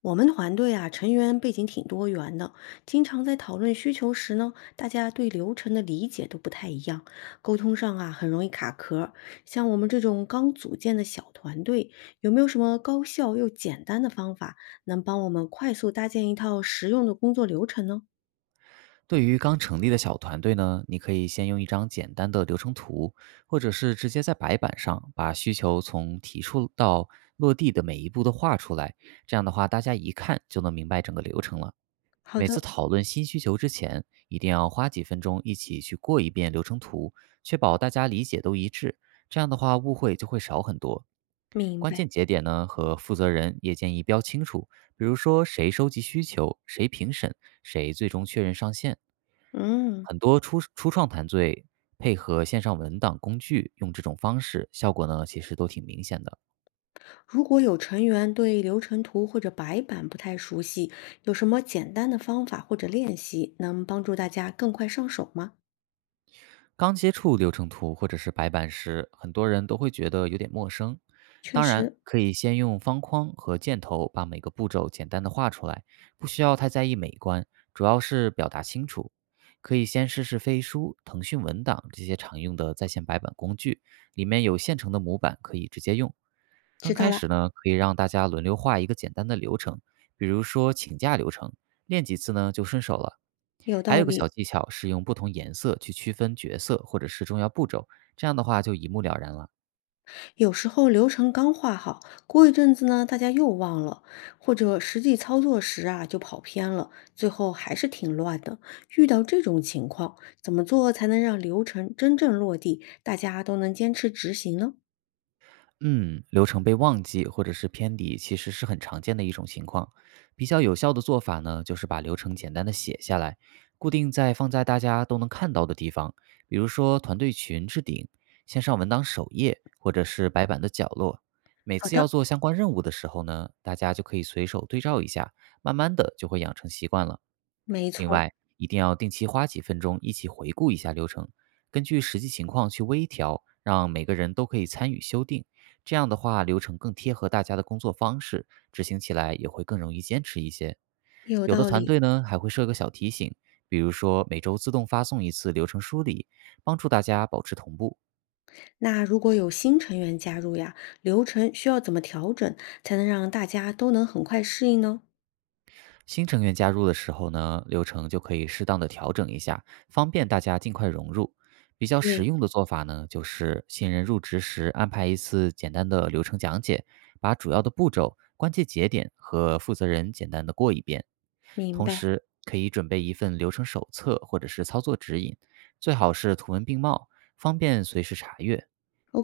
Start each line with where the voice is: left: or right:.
left: 我们团队啊，成员背景挺多元的，经常在讨论需求时呢，大家对流程的理解都不太一样，沟通上啊很容易卡壳。像我们这种刚组建的小团队，有没有什么高效又简单的方法，能帮我们快速搭建一套实用的工作流程呢？
right: 对于刚成立的小团队呢，你可以先用一张简单的流程图，或者是直接在白板上把需求从提出到落地的每一步都画出来。这样的话，大家一看就能明白整个流程了。
left: 好
right: 每次
left: 的，
right: 讨论新需求之前，一定要花几分钟一起去过一遍流程图，确保大家理解都一致。这样的话，误会就会少很多。
left: 明
right: 关
left: 白。
right: 键节点呢和负责人也建议标清楚，比如说谁收集需求，谁评审，谁最终确认上线。
left: 嗯，
right: 很多初创团队配合线上文档工具，用这种方式，效果呢其实都挺明显的。
left: 如果有成员对流程图或者白板不太熟悉，有什么简单的方法或者练习能帮助大家更快上手吗？
right: 刚接触流程图或者是白板时，很多人都会觉得有点陌生。
left: 确
right: 当然，
left: 实，
right: 可以先用方框和箭头把每个步骤简单的画出来，不需要太在意美观，主要是表达清楚。可以先试试飞书、腾讯文档这些常用的在线白板工具，里面有现成的模板可以直接用。刚
left: 知道
right: 开
left: 了，
right: 始呢，可以让大家轮流画一个简单的流程，比如说请假流程，练几次呢就顺手了。
left: 有
right: 还
left: 道
right: 有个小
left: 理。
right: 技巧是用不同颜色去区分角色或者是重要步骤，这样的话就一目了然了。
left: 有时候流程刚画好，过一阵子呢，大家又忘了，或者实际操作时啊就跑偏了，最后还是挺乱的。遇到这种情况，怎么做才能让流程真正落地，大家都能坚持执行呢？
right: 嗯，流程被忘记或者是偏离，其实是很常见的一种情况。比较有效的做法呢，就是把流程简单的写下来，固定在放在大家都能看到的地方，比如说团队群置顶、线上文档首页，或者是白板的角落。每
left: 好
right: 次要
left: 的，
right: 做相关任务的时候呢，大家就可以随手对照一下，慢慢的就会养成习惯了。
left: 没
right: 另
left: 错，
right: 外，一定要定期花几分钟一起回顾一下流程，根据实际情况去微调，让每个人都可以参与修订。这样的话，流程更贴合大家的工作方式，执行起来也会更容易坚持一些。
left: 有
right: 有的
left: 道
right: 团
left: 理。
right: 队呢还会设个小提醒，比如说每周自动发送一次流程梳理，帮助大家保持同步。
left: 那如果有新成员加入呀，流程需要怎么调整，才能让大家都能很快适应呢？
right: 新成员加入的时候呢，流程就可以适当的调整一下，方便大家尽快融入。比较实
left: 对，
right: 用的做法呢，就是新人入职时安排一次简单的流程讲解，把主要的步骤、关键节点和负责人简单的过一遍。
left: 明
right: 同
left: 白。
right: 时，可以准备一份流程手册或者是操作指引，最好是图文并茂，方便随时查阅。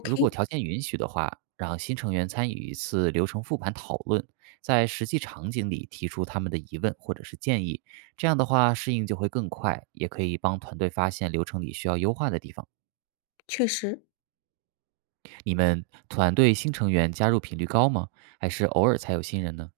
right: 如果 条件允许的话，让新成员参与一次流程复盘讨论，在实际场景里提出他们的疑问或者是建议，这样的话适应就会更快，也可以帮团队发现流程里需要优化的地方。
left: 确实。
right: 你们团队新成员加入频率高吗？还是偶尔才有新人呢？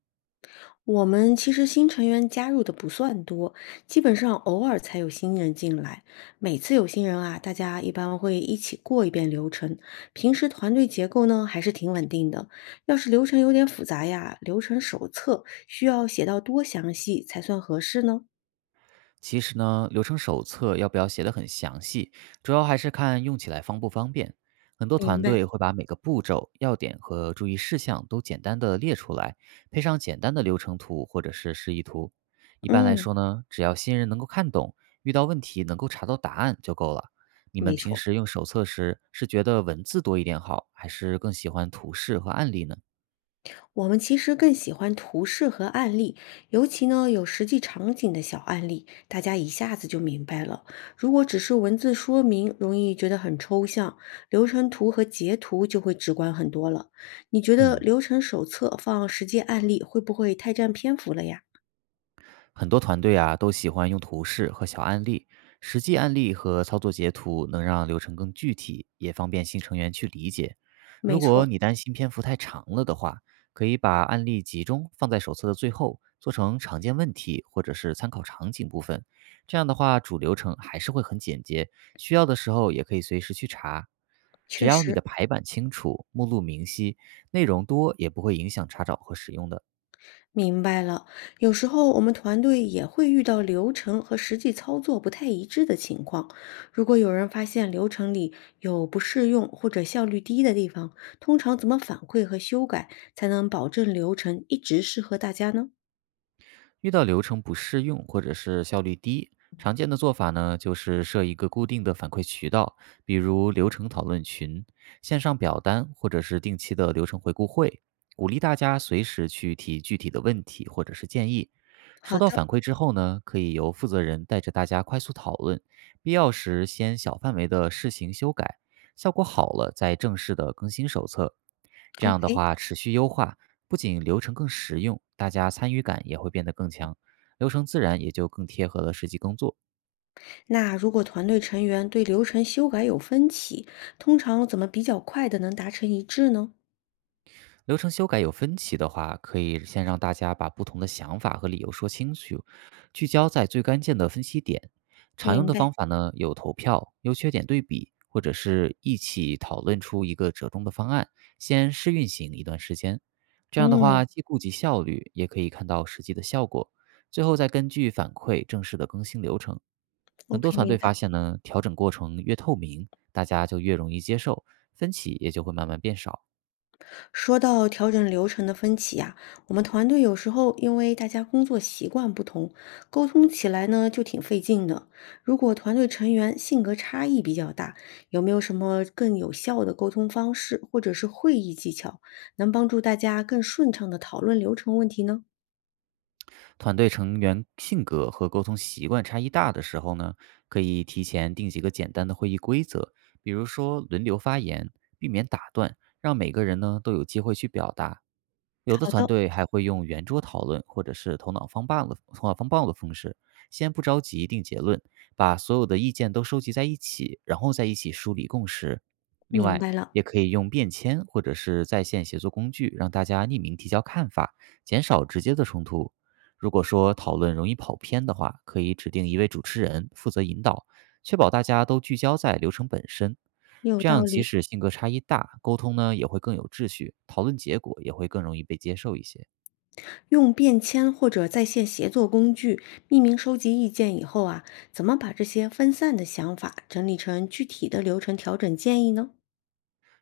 left: 我们其实新成员加入的不算多，基本上偶尔才有新人进来。每次有新人啊，大家一般会一起过一遍流程。平时团队结构呢还是挺稳定的，要是流程有点复杂呀，流程手册需要写到多详细才算合适呢？
right: 其实呢，流程手册要不要写得很详细，主要还是看用起来方不方便。很多
left: 明
right: 团
left: 白。
right: 队会把每个步骤、要点和注意事项都简单的列出来，配上简单的流程图或者是示意图。一般来
left: 嗯，
right: 说呢，只要新人能够看懂，遇到问题能够查到答案就够了。你们
left: 没
right: 平
left: 错。
right: 时用手册时，是觉得文字多一点好，还是更喜欢图示和案例呢？
left: 我们其实更喜欢图示和案例，尤其呢有实际场景的小案例，大家一下子就明白了。如果只是文字说明，容易觉得很抽象，流程图和截图就会直观很多了。你觉得
right: 嗯。
left: 流程手册放实际案例会不会太占篇幅了呀？
right: 很多团队啊都喜欢用图示和小案例，实际案例和操作截图能让流程更具体，也方便新成员去理解。
left: 没
right: 如
left: 错
right: 果
left: 儿。
right: 你担心篇幅太长了的话，可以把案例集中放在手册的最后，做成常见问题或者是参考场景部分。这样的话，主流程还是会很简洁，需要的时候也可以随时去查。只
left: 确
right: 要你
left: 实。
right: 的排版清楚，目录明晰，内容多也不会影响查找和使用的。
left: 明白了，有时候我们团队也会遇到流程和实际操作不太一致的情况。如果有人发现流程里有不适用或者效率低的地方，通常怎么反馈和修改才能保证流程一直适合大家呢？
right: 遇到流程不适用或者是效率低，常见的做法呢，就是设一个固定的反馈渠道，比如流程讨论群、线上表单，或者是定期的流程回顾会，鼓励大家随时去提具体的问题或者是建议。
left: 好
right: 收到
left: 的
right: 反馈之后呢，可以由负责人带着大家快速讨论，必要时先小范围的试行修改，效果好了再正式的更新手册。这样的
left: ，OK。
right: 话，持续优化，不仅流程更实用，大家参与感也会变得更强，流程自然也就更贴合了实际工作。
left: 那如果团队成员对流程修改有分歧，通常怎么比较快的能达成一致呢？
right: 流程修改有分歧的话，可以先让大家把不同的想法和理由说清楚，聚焦在最关键的分析点。常用
left: 明
right: 的方
left: 白。
right: 法呢，有投票、优缺点对比，或者是一起讨论出一个折中的方案，先试运行一段时间。这样的
left: 嗯
right: 话，既顾及效率，也可以看到实际的效果，最后再根据反馈正式的更新流程。很多
left: ，OK，
right: 团
left: 明
right: 队
left: 白。
right: 发现呢，调整过程越透明，大家就越容易接受，分歧也就会慢慢变少。
left: 说到调整流程的分歧呀、我们团队有时候因为大家工作习惯不同，沟通起来呢就挺费劲的。如果团队成员性格差异比较大，有没有什么更有效的沟通方式或者是会议技巧，能帮助大家更顺畅的讨论流程问题呢？
right: 团队成员性格和沟通习惯差异大的时候呢，可以提前定几个简单的会议规则，比如说轮流发言，避免打断，让每个人呢都有机会去表达。有的
left: 好
right: 团
left: 的，
right: 队还会用圆桌讨论或者是头脑风暴的方式，先不着急定结论，把所有的意见都收集在一起，然后再一起梳理共识。另
left: 明
right: 外，
left: 白了。
right: 也可以用便签或者是在线协作工具，让大家匿名提交看法，减少直接的冲突。如果说讨论容易跑偏的话，可以指定一位主持人负责引导，确保大家都聚焦在流程本身。
left: 有
right: 这
left: 道
right: 样，即
left: 理，
right: 使性格差异大，沟通呢也会更有秩序，讨论结果也会更容易被接受一些。
left: 用便签或者在线协作工具匿名收集意见以后啊，怎么把这些分散的想法整理成具体的流程调整建议呢？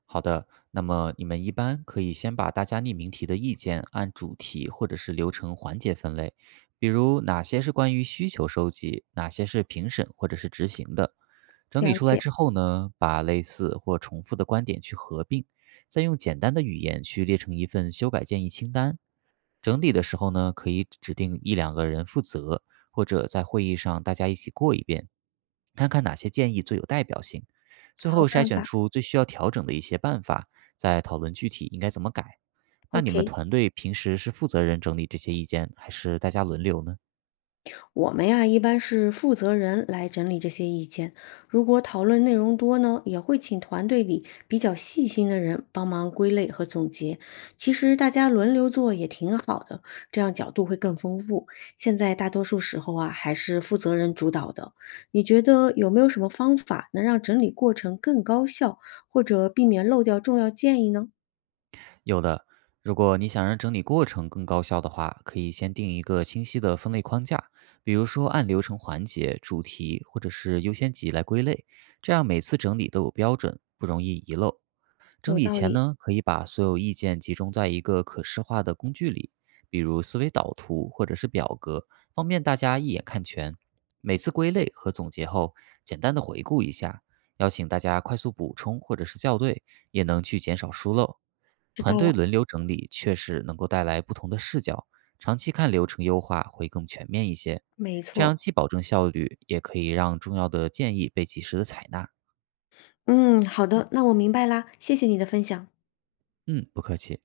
right: 好的，那么你们一般可以先把大家匿名提的意见按主题或者是流程环节分类，比如哪些是关于需求收集，哪些是评审或者是执行的。整理
left: 了
right: 出来
left: 解，
right: 之后呢，把类似或重复的观点去合并，再用简单的语言去列成一份修改建议清单。整理的时候呢，可以指定一两个人负责，或者在会议上大家一起过一遍，看看哪些建议最有代表性。最
left: 好
right: 后筛
left: 办
right: 选
left: 法
right: 出最需要调整的一些办法，再讨论具体应该怎么改。那你们
left: ，OK。
right: 团队平时是负责人整理这些意见，还是大家轮流呢？
left: 我们呀，一般是负责人来整理这些意见。如果讨论内容多呢，也会请团队里比较细心的人帮忙归类和总结。其实大家轮流做也挺好的，这样角度会更丰富。现在大多数时候啊，还是负责人主导的。你觉得有没有什么方法能让整理过程更高效，或者避免漏掉重要建议呢？
right: 有的，如果你想让整理过程更高效的话，可以先定一个清晰的分类框架，比如说按流程环节、主题或者是优先级来归类，这样每次整理都有标准，不容易遗漏。整
left: 有
right: 理
left: 道
right: 前
left: 理，
right: 呢，可以把所有意见集中在一个可视化的工具里，比如思维导图或者是表格，方便大家一眼看全。每次归类和总结后，简单的回顾一下，邀请大家快速补充或者是校对，也能去减少疏漏。
left: 知
right: 团
left: 道
right: 队
left: 了。
right: 轮流整理，确实能够带来不同的视角，长期看流程优化会更全面一些。
left: 没
right: 这
left: 错，
right: 样既保证效率，也可以让重要的建议被及时的采纳。
left: 嗯，好的，那我明白啦，谢谢你的分享。
right: 嗯，不客气。